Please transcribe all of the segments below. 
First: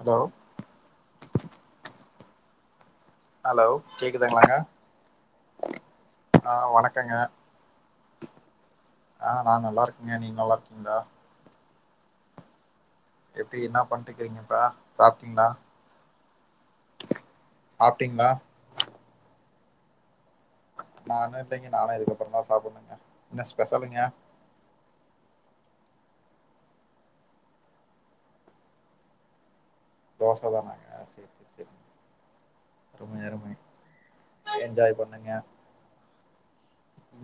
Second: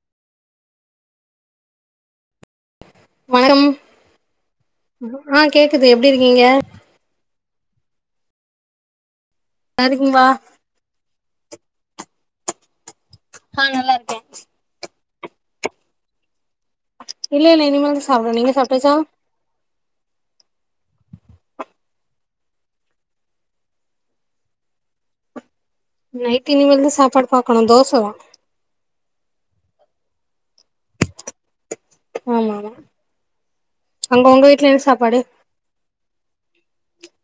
அதோ வணக்கம் ஹலோ கேக்குதுங்களாங்க ஆ கேக்குது எப்டி இருக்கீங்க அ வணக் இருக்கங்க ஆ நா நல்லா இருக்கங்க நீங்க நல்லா இருக்கீங்ளா எப்டி ஆ என்ன நல்லா இருக்கே பண்ணக்கறீங்க இப்ப சாப்டீங்ளா இல்ல இல்ல இனிமேல்தா சாப்ட்டீங்களா சாப்டனு நீங்க சாப்ட்டாச்சா நானு இல்லைங்க நானு இதுக்கப்புற தா சாப்படனுங்க என்ன ஸ்பெஷ்ஷலுங்க நைட்டு இனிமேல் தா சாப்பாடு பாக்கணு தோச தா தோசதானங்க சேரிங்க சேரிங்க ஆமா ஆமா அங்க உங்க வீட்ல என்ன என்ஜாய் சாப்பாடு பண்ணுங்க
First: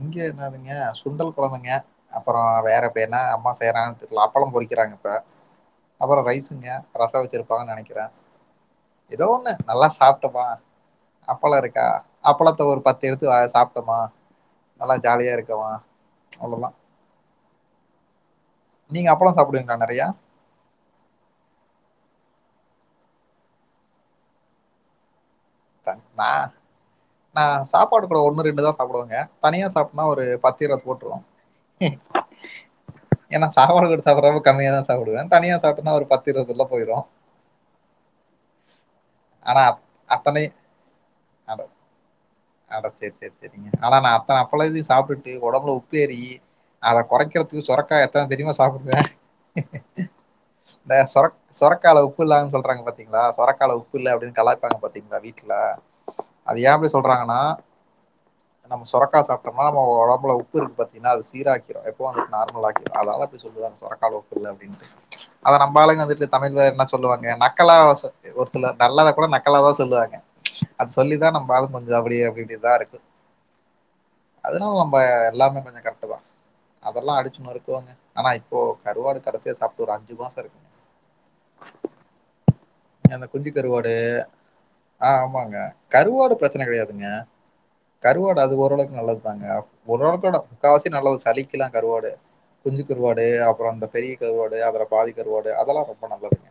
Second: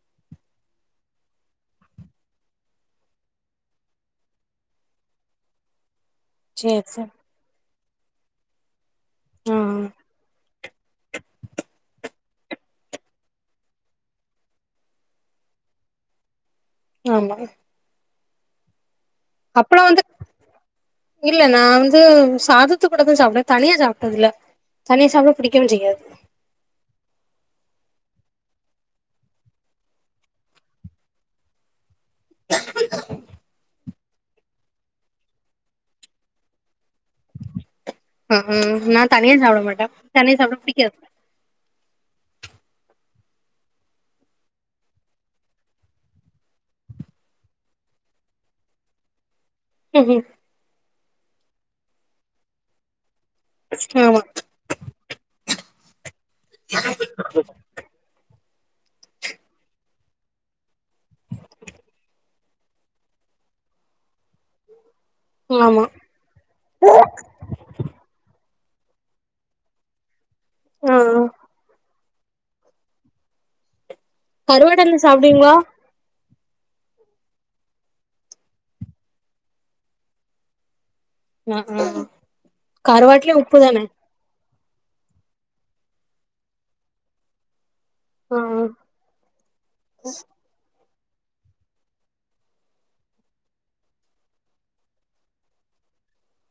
இங்க என்னதுங்க சுண்டல் கொழம்புங்க அப்பறோ வேற இப்ப என்ன அம்மா செய்யறாங்க தெர்ல அப்பளோ பொறிக்கிறாங்க இப்ப அப்பறோ ரைஸ் ஸுங்க சேரி சேரி ரசோ வச்சிருப்பாங்கன் நனைக்கிற ஏதோ ஒண்ணு ஆ நல்லா சாப்டோமா அப்பல்ளோ இருக்கா அப்பளத்த ஒரு பத்து எடுத்து வ சாப்ட்டமா நல்லா ஜாலியா இருக்கமா அவ்ளோதா ஆமா நீங்க அப்பளோ சாப்டுவீங்ளா அப்பளோ வந்து நறையா இல்ல நா வந்து சாதத்து கூட தா சாப்டுவே தனியா சாப்ட்டதுல்ல தனியா சாப்ட புடிக்கவு டங் செய்யாது நா நா சப்பாடு கூட ஒண்ணு ரெண்டுதா சாப்டுவங்க தனியா சாப்டனா ஒரு பத்து இருவது போட்ருவ க ஏனா சாப்பாடு கூட சாப்பட்றது கம்மியதா சாப்டுவ தனியா சாப்டனா ஒரு பத்து இருவது உள்ள போயிரு அஹு நா தனியா ஆனா சாப்ட அத் மாட்ட தனியா அத்தனை சாப்ட புடிக்காது [unintelligible] ஆட செரி செரி செரிங்க ஆனா நா அத்தன அப்பளத்தயு சாப்ட்டுட்டு ஒடம்புல உப்பேறி அத கொறைக்கறதுக்கு சொரக்கா எத்தன தெரியுமா சாப்டுவ ம் கு இந்த சொரக் சொரக்கால உப்புலன்னு சொல்றாங்க பாத்தீங்ளா சொரக்கால ம் ஆமா உப்பில்ல கலா ய்க்றாங்க பாத்தீங்ளா வீட்ல அது ஏ அப்டி சொல்றாங்கனா நம்ம சொரக்கா சாப்டமா நம்ப ஒடம்புல உப்பு இருக்கு பாத்தீங்கன்னா அது சீராக்கிரு ரெட்வாம்ஸ் நார்மலாக்கிரு அதனால சொல்லுவாங்க சொரக்கால உப்பு இல்ல அப்டின்ட்டு அத ஆமா நம்மாளுங்க வந்துட்டு தமிழ்ல என்ன சொல்லுவாங்க நக்கலா ஒரு சிலர் நல்லத கூட நக்கலாதா சொல்லுவாங்க அது ஆ சொல்லிதா நம்ப ஆளுங் கொஞ்சோ அப்டியே அப்டி இப்டிதா இருக்கு அதனால கருவாடு நம்ம எண்ண சாப்டுவீங்களா எல்லாமே கொஞ்சோ கரெக்ட்டு தா அதல்லா அடிச்சு நொருக்கவங்க ஆனா இப்போ கருவாடு கடைசியா சாப்ட்டு ஒரு அஞ்சு மாசோ இருக்குங்க ம் ம் அந்த கருவாட்லயு குஞ்சி உப்பு தான கருவாடு ஆ ஆமாங்க கருவாடு பிரச்சன கடையாதுங்க கருவாடு ஆ அது ஆ ஓரளவுக்கு நல்லதுதாங்க ஓரளவுக்குட முக்காவாசி நல்லது சளிக்லா கருவாடு குஞ்சு கருவாடு அப்புறோ அந்த பெரிய கருவாடு அதுல பாதி கருவாடு அதல்லா ரொம்ப நல்லதுங்க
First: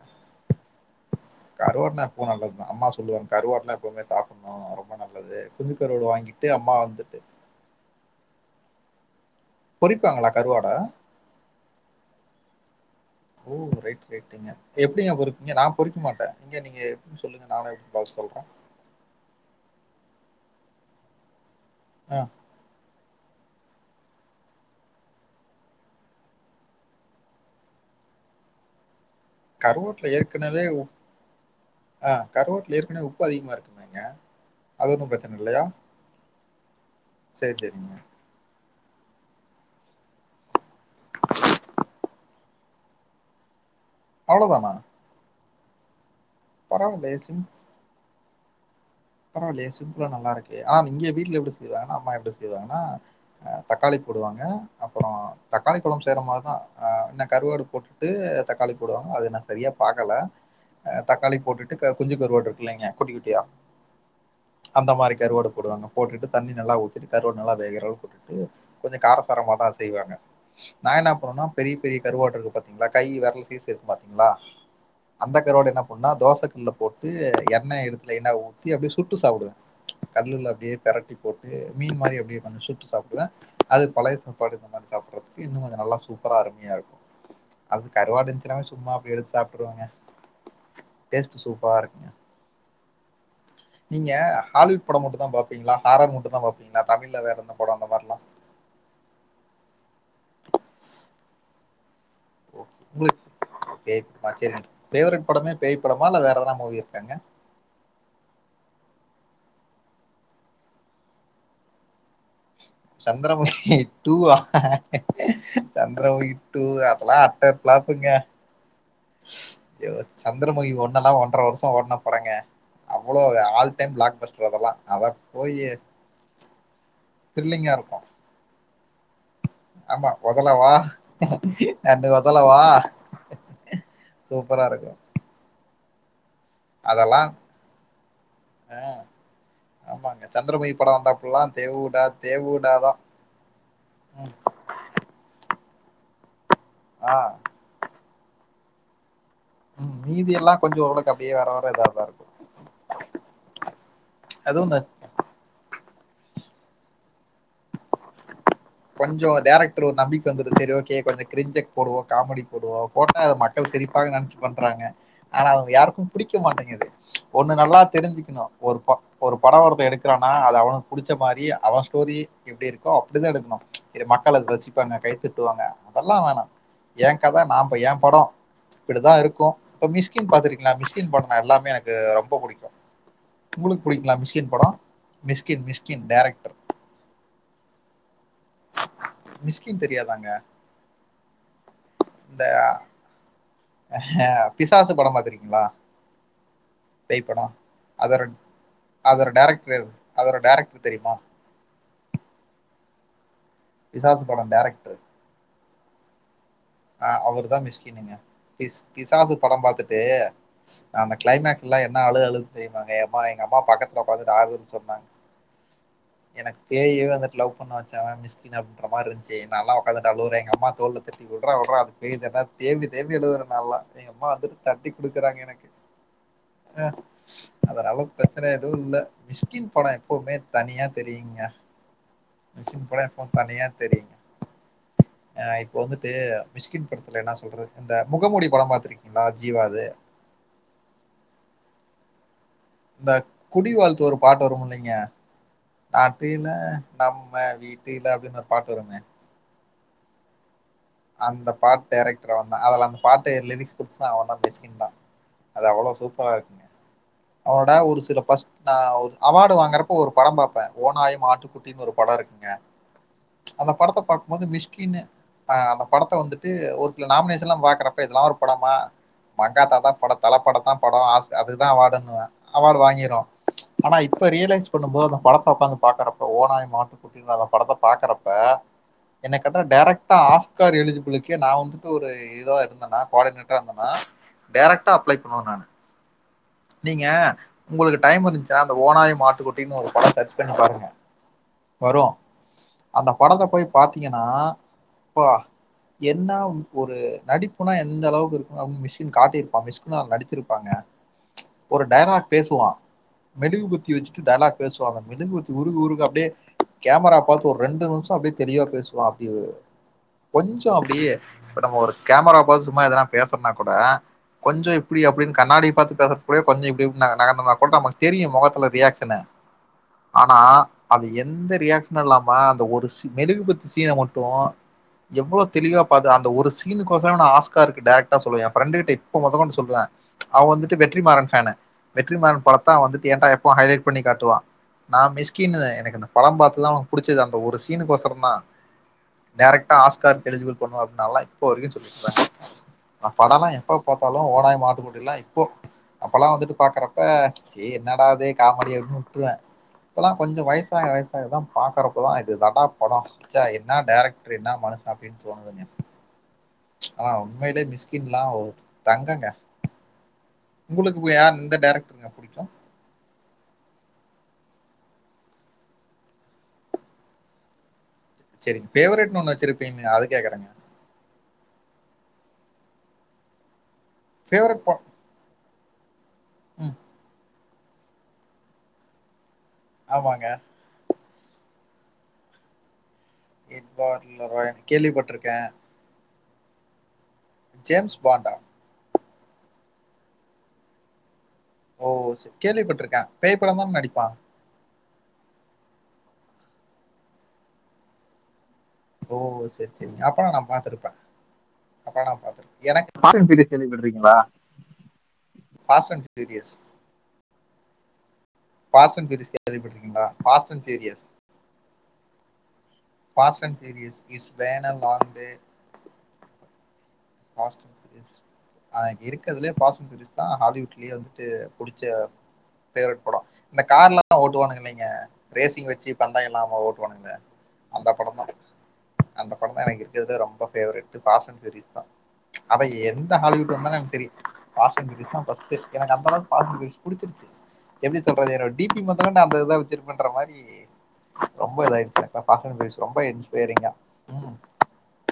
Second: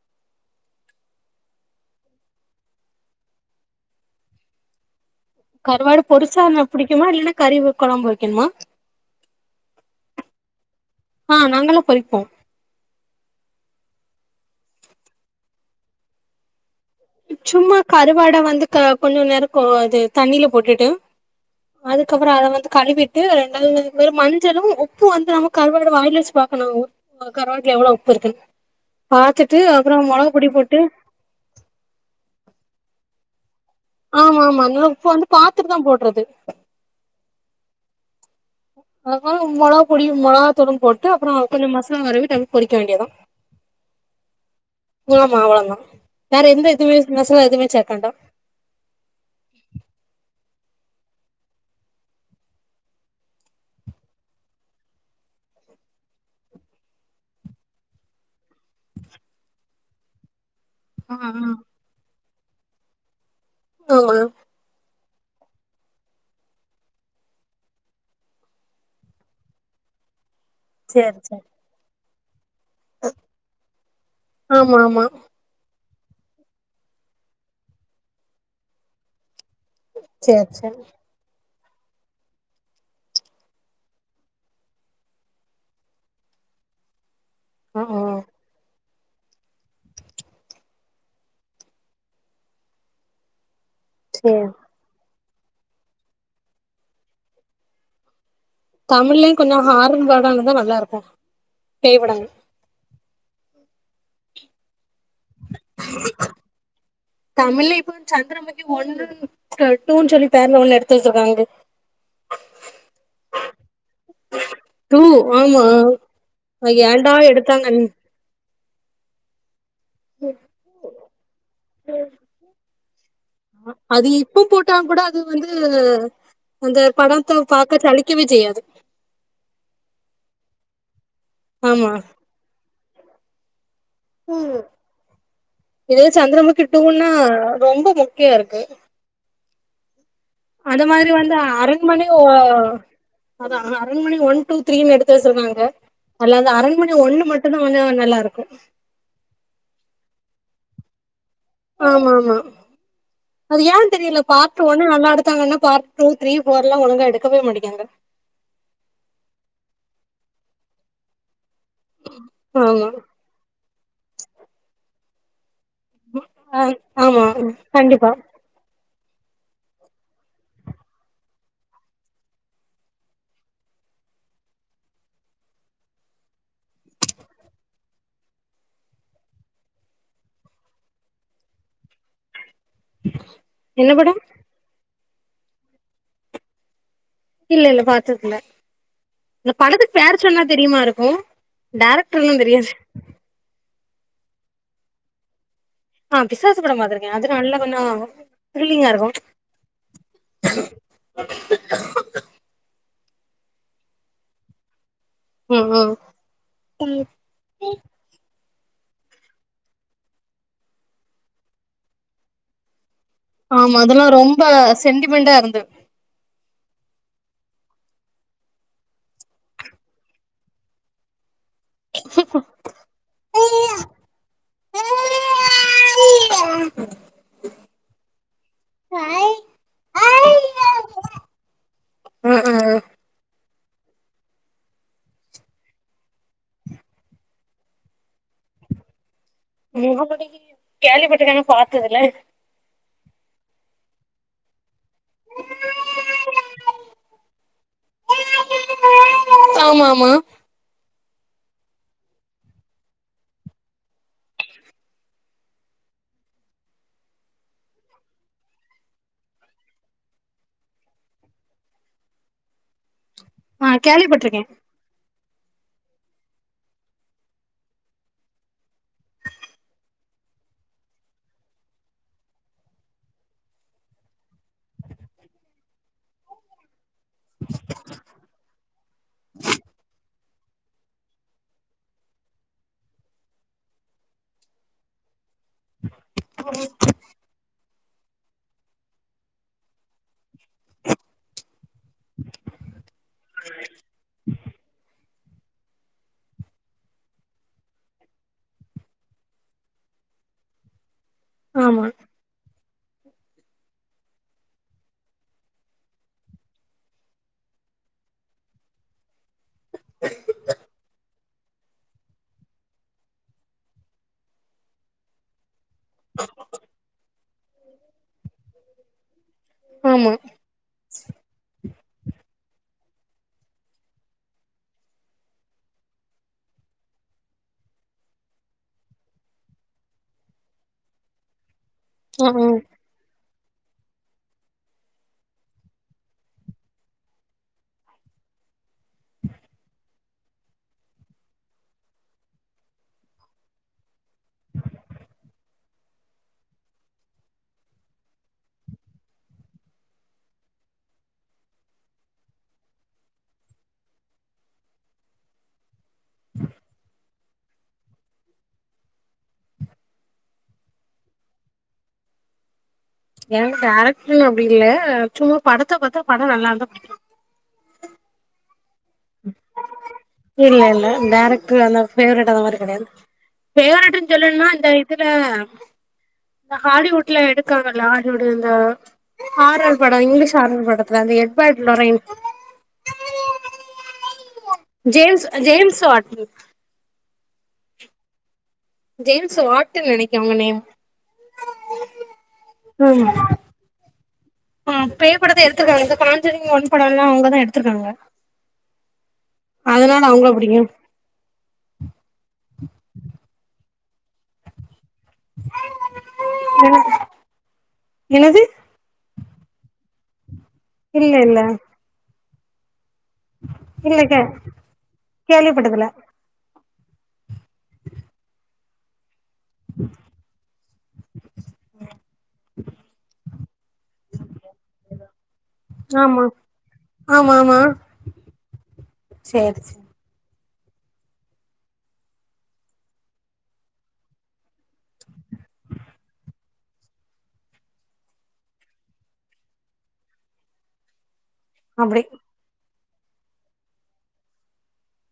கருவாடலா எப்பவு நல்லதுதா அம்மா சொல்லுவாங்க கருவாடுல்லா எப்பவுமே சாப்பட்ணு ரொம்ப நல்லது குஞ்சு கருவாடு வாங்கிட்டு பொரிச்சாதா அம்மா புடிக்குமா வந்துட்டு இல்லனா கறி கொழம்பு வைக்கணுமா பொறிப்பாங்களா கருவாட ஆ நாங்களா பொறிப்போ ஓ ரைட் ரைட்டுங்க எப்டிங்க பொறுபிக்கீங்க நா பொறிக்க மாட்ட அங்க நீங்க எப்டின்னு சொல்லுங்க நானு சும்மா எப்டின்னு பாத்து கருவாட சொல்றே வந்து க கொஞ்சோ நேரோ கொ அது தண்ணில போட்டுட்டு ஆ அதுக்கப்புறோ அத வந்து கழுவி [unintelligible] ரெண்டாது மஞ்சளு உப்பு வந்து நம்ம கருவாட வாயில்ல வச்சு பாக்கனு கருவாட்டல எவ்ளோ உப்பு இருக்கு பாத்துட்டு அப்புறோ கருவாட்டுல மிளகுபொடி ஏற்கனவே போட்டு ஆ கருவாட்டல ஏற்கனவே உப்பு அதிகமாருக்குமேங்க அது ஒன்னு பிரச்சன இல்லையா ஏது சேரி சேரிங்க மொளகா பொடியு மொளகா தூளு போட்டு அப்புறோ கொஞ்சோ மசலா தடவ வரவே தகு பொறிக்க வேண்டியதா அவ்ளோ தானா ஆமா அவ்ளோ தா வேற எந்த எதுவுமே பரவாயில்லயே மசாலா எதுவுமே சேக்க வேண்டா பரவாயில்லயே சிம்பிளா நல்லா இருக்கு ஆனா நீங்க வீட்ல எப்டி செய்வாங்கன்னா அம்மா எப்டி செய்வாங்கன்னா தக்காளி போடுவாங்க அப்புறோ தக்காளி குளம்பு செய்ற மாரிதா என்ன கருவாடு போட்டு போட்டு தக்காளி போடுவாங்க அது நா சரியா பாக்கல ஆ தக்காளி ஆ போட்டுட்டு குஞ்சு கருவாட்டு இருக்கு இல்லலேங்க குட்டி குட்டியா ஆமா அந்த மாரி கருவடு போடு வாங்க போட்டு தண்ணி நல்லா ஊத்திட்டு கருவடு நல்ல வேகரா அளவுக்கு [unintelligible] கொஞ்சோ காரசாரமாதா செய்வாங்க நா என்ன சேரி சேரி பண்ணனுவேனா பெரிய பெரிய கருவாட்டு இருக்கு பாத்த்த்தீங்களா கை விரல் சேச இருக்கு பாத்தீங்களா ஆமா ஆமா அந்த கருவோட என்ன பண்ணா தோச கல்லல போட்டு எண்ணெய் எடுத்துல எண்ண ஊத்தி அப்டியே சுட்டு சாப்படுவே சேர் கல்லுல அப்டியே சேர் பெரட்டி போட்டு மீன் மாரி அப்டியே சுட்டு சாப்பிடுவே அது பழய சாப்பாடு இந்த மாரி சாப்படறதுக்கு இன்னு கொஞ்சோ நல்லா சூப்பரா அருமையா இருக்கு ஆ அது ஆ கருவாடு இருஞ்சினாலே சும்மா அப்டியே எடுத்து சாப்பிடுருவேங்க டேஸ்ட் சூப்பரா இருக்குங்க நீ சேர் ஹாலிவுட்டம் படம் மட்டும் தான் பாபீங்களா ஹாரர் மட்டும் தான் பாபீங்களா தமில்ல வேறந்த எந்த படம் அந்த மாரிலா தமிழ்லயு கொஞ்சோ ஹார் படம்யிருந்த நல்லா இருக்கு பேய்பாடாங்க உ உங்களாகு சரிவரட் பாவரட் படமே பேய் படமா இல்ல வேறதாவா மூவி இருக்காங்க தமிழ்ல இப்ப சந்திரமுக்கி ஒன்னு டூன்னு சொல்லி பேர்ல ஒண்ணு எடுத்து வேச்சுருக்காங்க சந்திரமுகி டுவா டூ ஆமா சந்திரமுகி டூ லா ஏன்டா அதெல்லா அட்டா எடுத்தாங்கன் பிழப்புங்க சந்திரமுகி ஒண்ணல்லா ஒன்றரை வருஷ ஓடுன படங்கா அவ்வளோ ஆல் டைம் அது பிளாக் இப்ப பஸ்டர் அதெல்லா அதா போய் இந்த படத்தை பாக்க சளிக்கவே செய்யாது ஆமா உதல வா ஆமா அண்ணு வதலவா ம் இதே சந்திரமுக்கி டுன அதெல்லாம் ரொம்ப மொக்காய இருக்கு ஆமாங்க சந்திர அந்த மாரி வந்து அரண்மனை தான் அத அரண்மனை ஒன் டூ தரீனு எடுத்து வேச்சுருக்கா அதுல அந்த அரண்மனை ஆ ஒண்ணு மட்டுதா வந்து நல்லா இருக்கு ம் நீதிய எல்லாம் கொஞ்சம்றடங உரளக்கு அப்படியே வர வ ஆமா ஆமா அது ஏ பர்ட் அதுவும் இந்த ஓன்னு நல்லா எடுக்தாங்க டூ த்ரீ போர் எல்லா ஒழுங்க எடுக்கவே மாட்டங்காங்றா கொஞ்சோ டேரக்டர் ஒரு நம்பிக்கை வந்துது சேரி ஓகே கொஞ்சம் கிஞ்சக் போடுவோ காமெடி போடுவோ ஆமா போ அது மக்கள் சிரிப்பாக நினைச்சி பண்றாங்க ஆனா அவங்க யாரு புடிக்க ஆ மாட்டேங்குது ஆமா ஒண்ணு நல்லா கண்டிப்பா தெரிஞ்சுக்கணு ஒரு ப ஒரு படம் ஒருத்த எடுக்கிறானா அது அவனு புடிச்ச மாரி அவன் ஸ்டோரி எப்படி இருக்கோ அப்படி தா எடுக்கணு மக்களுக்கு ரசிபாஙக வச்சிப்பாங்க கைத்துட்டுவாங்க அதெல்லாம் ஏ கதை நாம ஏ படம் இப்படித்தா இருக்கும் இ மிஸ்கின் பாத்திருக்கீங்களா மிஸ்கின் படன எல்லாமே எனக்கு ரொம்ப பிடிக்கு உங்களுக்கு என்ன பிடிக்கலா படம் மிஸ்கின் படம் மிஸ்கின் மிஸ்கின் டேரக்டர் இல்ல இல்ல பாத்தாதுல்ல இந்த மிஸ்கின் படத்துக் பேர தெரியாதாங்க சொன்னா தெரியுமா இருக்கு டேரக்ருல்லா இந்த தெரியாது பிசாசு பட பாத்துருக்கீங்ளா ஆ பிசாசு படம் பாத்திருக்கே பேய் அது படோ நல்லா கொஞ்சோ அதோரட் த்ரில்லிங்கா இருக்கு அதோர டேரக்ட்ரேவ் அதோர டேரக்ட்ரு தெரிய்மா அஹ பிசாசு படோ டேரக்ட்ரு ம் ம் அ அவுருதா மிஸ்கினுங்க இஸ் கிசாசு பட பாத்துட்டு அந்த க்ளைமேக்ஸ்ல்லா என்னா அழுக அழு தெய்மாங்க எம்மா எங் அம்மா ஆமா பக்கத்ல அதெல்லா ஒக்காந்துட்டு ரொம்ப ஆறுதல் சொன்னாங்க சென்டிமெண்டா இருந்து எனக்கு பேயவே வந்துட்டு லவ் பண்ண வச்சவன் மிஸ் கின் அப்ன்ட்ற் மாரிந்துச்சு நல்லா உக்காந்துட்டு அழுவுற எங் அம்மா தோல்ல தடி குடுத் உட்ற உட்ற அது போய் தான்டா தேம்பி தேம்பி அழுவுற நல்லா ம் எங்கமா வந்துட்டு தட்டி ம் குடுக்குறாங்க எனக்கு அ அதனாலு ப்ரச்சன எதுவு இல்ல மிஸ்கின் பட எப்பவுமே தனியா தெரியுங்க மிச்சின் பட எப்பவு தனியா தெரியிங் அ இப்போ வந்துட்டு மிஷ்கின் படத்துல என்னா சொல்றது இந்த முகமூடி பட பாத்துருக்கீங் ளா ஜீவா முகமூடி கேள்விபட்ருக்க அனா பாத்ததுல்ல இந்த குடி வாழ்த்து ஒரு பாட்டு வரும் இல்லைங்க நாட்டில நம்ம வீட்டில அப்டின் ஒரு பாட்டு வருமே ஆமாமா அந்த பாட் டேரெக்டர் அவந்தா அதல அந் பாட்டு லிரிக்ஸ் குடுச்சுதா அவன்தா மிஷ்கின்தா அது அவளோ சூப்பரா இருக்குங்க அவனோட ஒரு சில ஃபஸ்ட் நா ஒரு அவாடு வாங்குறப்ப ஒரு பட பாப்ப ஓநாயும் ஆட்டுக்குட் டின் ஒரு பட இருக்குங்க ஆ அந்த படத்த கேள்விப்பட்டிருக்கே பாக்கும்போது மிஷ்கின்னு அ அந்த படத்த வந்துட்டு ஒரு சில நாமினேஷன்லா பாக்குறப்ப இதுலா ஒரு படமா மங்காத்தா தா படோ தலப்படோந்தா படோ ஆஸ் அதுக்குதா அவாடுன்னுவ அவாடு வாங்கிரு அனா இப்ப ரியலைஸ் பண்ணும்போது அந்த படத்த ஒக்காந்து பாக்கறப்ப ஓநாயு மாட்டு குட்டிங்ளா அந்த படத்த பாக்கறப்ப என்ய கேட்டா டேரக் டா ஆஸ்கார் எளிஜிபுலுக்கே நா வந்துட்டு ஒரு இதுவா இருந்தனா கோவாடினேட்ரா இந்தனா டேரக்ட்டா அப்ளை பண்ணுவ நானு நீங்க உங்களுக்கு டைம் இருந்ச்சுனா அந்த ஓனாயும் மாட்டு குட்டின் ஒரு படோ சச் பண்ணி பாருங்க வரு அந்த படத்த போய் பாத்தீங்கனா இப்பா என்னா ஒரு நடிப்புனா எந்த அளவுக்கு இருக்குனு அம் மிஷ்கின் காட்டிருப்பா மிஷ் ன்லா நடிச்சிருப்பாங்க ஒரு ஆமா டயலாக் பேசுவா மெழுகுபத்தி வெச்சிட்டு டயலாக் பேசுவா அந்த மெழுகு வத்தி உருக உருக அப்டே கேமரா பாத்து ஒர் ரெண்டு நிம்ஷ அப்டே தெளிவா பேசுவா அப்டிவு கொஞ்சோ அப்டியே இப்ப நம்ம ஒரு கேமராவ பாத்து சும்மா எதனா பேசற்த்னா குட கொஞ்சோ இப்புடி அப்புடின் கண்ணாடிய பாத்து பே இப்புடே பண்ணி இப்புடே உட்னாங்க நாகந்தனா போட்டா மக் தெரியு மொகத்துல ரியாக்ஷனு ஆமா ஆனா அது எந்த ரியாக்ஷனு இல்லாம அந்த ஒரு சி மெழுகு பத்தி சீன மட்டு எவ்வுளோ தெளிவா பாத்த அந்த ஒரு சீனுக்கோசரமே நா ஆஸ்கார்க்கு டேரக்ட்டா சொல்லுவ ஏ ஃப்ரண்ட்கிட்ட இப்ப மொதக்கொண்டு சொல்லுவ அவ் வந்துட்டு வெற்றிமாறம் ஃபேனு ஆ வெற்றிமாறன் ஆ படத்த அவ வந்துட்டு ஏன்ட்ட எப்பவு ஹைலைட் பண்ணி காட்டுவா நா மிஸ்கின்னுவே எனக்கு அந்த படோ பாத்துதா உனக்கு புடிச்சது அப்ப ஒரு சீனுக்கொசொரோ தா டரக்டா ஆஸ்கார்க்கு எளிஜிபில் பண்ணுவே அப்டின் நல்லா இப்போவரைக்கு சொல்லிட்டு இருந்தாங்க நா படோலா எப்போ பாத்தாலு ஓநாயு மாட்டு குட்டியுலா இப்போ அப்போல்லா வந்துட்டு பாக்கறப்ப ஏய் என்னடா இது காமெடி அப்டின் உட்டுருவே இப்பெல்லா கொஞ்சோ வயசாக வயசாகதா பாக்கறப்போதா இதுதான்டா படோ ச்சா என்ன டேரக்ட்ரு என்ன மனுசு அப்டின் தோனுதுங்க ஆனா உண்மையிலே மிஸ்கின்லா ஒரு தங்கொங்க உங்களுக்கு இப்போ யார் இந்த டரக்டருங்க புடிக்கு எனக்கு டேரக்டர்னு அப்டி இல்ல சும்மா படத்த பாத்தா படோ நல்லா இருந்தா புடிக்கு சேரிங் ஃபேவரெட் இல்ல இல்ல டரக்ட்ரு அந்த ஃபேவரெட்டு அந்த மாரி கெடையாது ஃபேவரெட்டுன் சொல்லணும்னா ஃபேவரைட் அந்த பா இதுல இந்த ம். ஹாலிவுட்ல எடுக்காங்கல்லா ஹாலிவுட் இந்த ஹாரர் படோ ஆமாங்க. இங்கிலீஷ் ஹாரர் படத்துல அது எப்போ எட் பார் Lorraine [unintelligible] James James Wan James பாண்டா ஜேம்ஸ் வாட்டூனு நெனைக்கே அவங்க நேம் ஓ சேர் கேள்விப்பட்டிருக்கே ஆமா பேய்ப்படமா முன்னாடி பா ஆ பேய் படத்த எடுத்திருக்காங்க இந்த காஞ்சோரின் ஒன் படோ எல்லா அவங்கதா எடுத்திருக்காங்க ஓ செரி செரி அதனால அவங்கள அப்பல்லா நா புடிக்கு பாத்துருப்பே பார்த்திருக்கே எனக் பாசன் டி டி எஸ் கேள்விப்பட்டிருக்கீங்களா பாசன் டி டி எஸ் என என்னது பாஸன் டி டி எஸ் கேள்விப்பட்டு இருக்கீங்களா பாசன் டி டி இல்ல எஸ் இல்ல பாசன் D D S it's pan a long பே பட்டதுல ஆ இருக் அதுலயே பாஸ்ட் தா ஹாலிவுட்லயே வந்துட்டு புடிச்ச ஃபேவேரேட் படோ இந்த கார் எல்லா ஓட்டுவானுங்க இல்லைங்க ரேசிங் வச்சு ஆமா பந்தையம் இல்லாம ஓட்டுவானுங்கல ஆமா ஆமா அந்த படம் தா அந்த படம் சேரி தா சேரி எனக்கு இருக்கிறதுலே ரொம்ப ஃபேவரட் பாசன் தா அவ எந்த ஹாலிவுட் ஆ இருந்தாலு எனக்கு செரி பாஸ்டன் மூவி தா ஃபர்ஸ்ட் எனக்கு அப்பதா பாஸ்டன் மூவி புடிச்சிருச்சு எப்டி சொல்றது என்னோட டி பி பாத்தோனே நா அந்த இதா வச்சிருப்பன்ற மாரி ரொம்ப அப்டி இதாயிடுச்சு பாசன் சீரிஸ் ரொம்ப இன்ஸ்பைரிங்கா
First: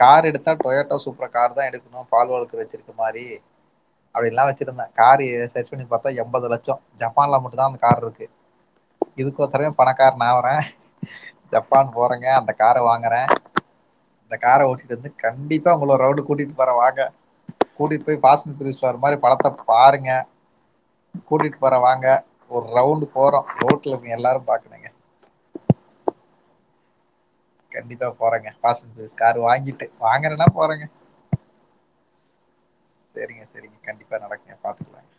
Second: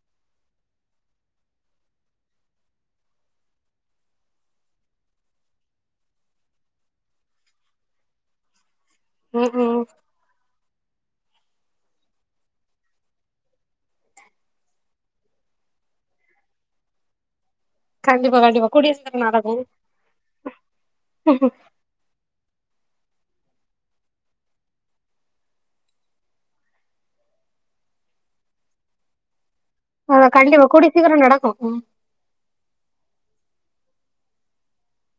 கார் எடுத்தா டோயோட்டோ சூப்பர் கார் தா எடுக்க ம் பால்வால் துறைக்கு மாரி அப்டி எல்லா வச்சிருந்தே காரு சர்ச் பண்ணி பாத்தா எண்பது லட்சோ ஜப்பான்ல மட்டு தா அந்த கார் இருக்கு இதுக்கு ம் ஒருத்தரே ம் பணக்கார நா வரே ஜப்பான் போறங்க அந்த கார வாங்குறே இந்த கார ஓட்டிட்டு வந்து கண்டிப்பா உங்கள ஒரு ரவுடு கூட்டிட்டு போறே வாங்க கூட்டிட் போய் கண்டிப்பா கண்டிப்பா பாசன கூடிய சொவற மாரி சீக்கிரோ நடக்கு படத்த பாருங்க கூட்டிட்டு போற வாங்க ஒரு ரவுண்ட் போறோ ரோட்டல இருக்கிற எல்லாரு பாக்கிறீங்க கண்டிப்பா போறங்க பாசர் காரு வாங்கிட்டு ஆ வாங்குறேன்னா கண்டிப்பா போறேங்க கூடிய சீக்கரோ நடக்கு ஆ செரிங்க செரிங்க கண்டிப்பா நடக்கு பாத்துக்கலாங்க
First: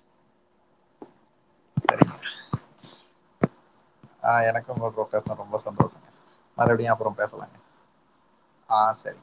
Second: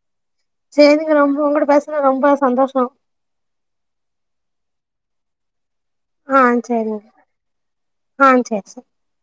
செரிங்க ரொம்ப உங்குட பேசன சரிங்க ரொம்ப சந்தோஷோ ஆ எனக்கு உங்க கூப்ட ரொம்ப சந்தோஷங்க ஆ மறுபுடியு சேரிங்க அப்பறோ பேசலாங்க சேரி சே ஆ சரி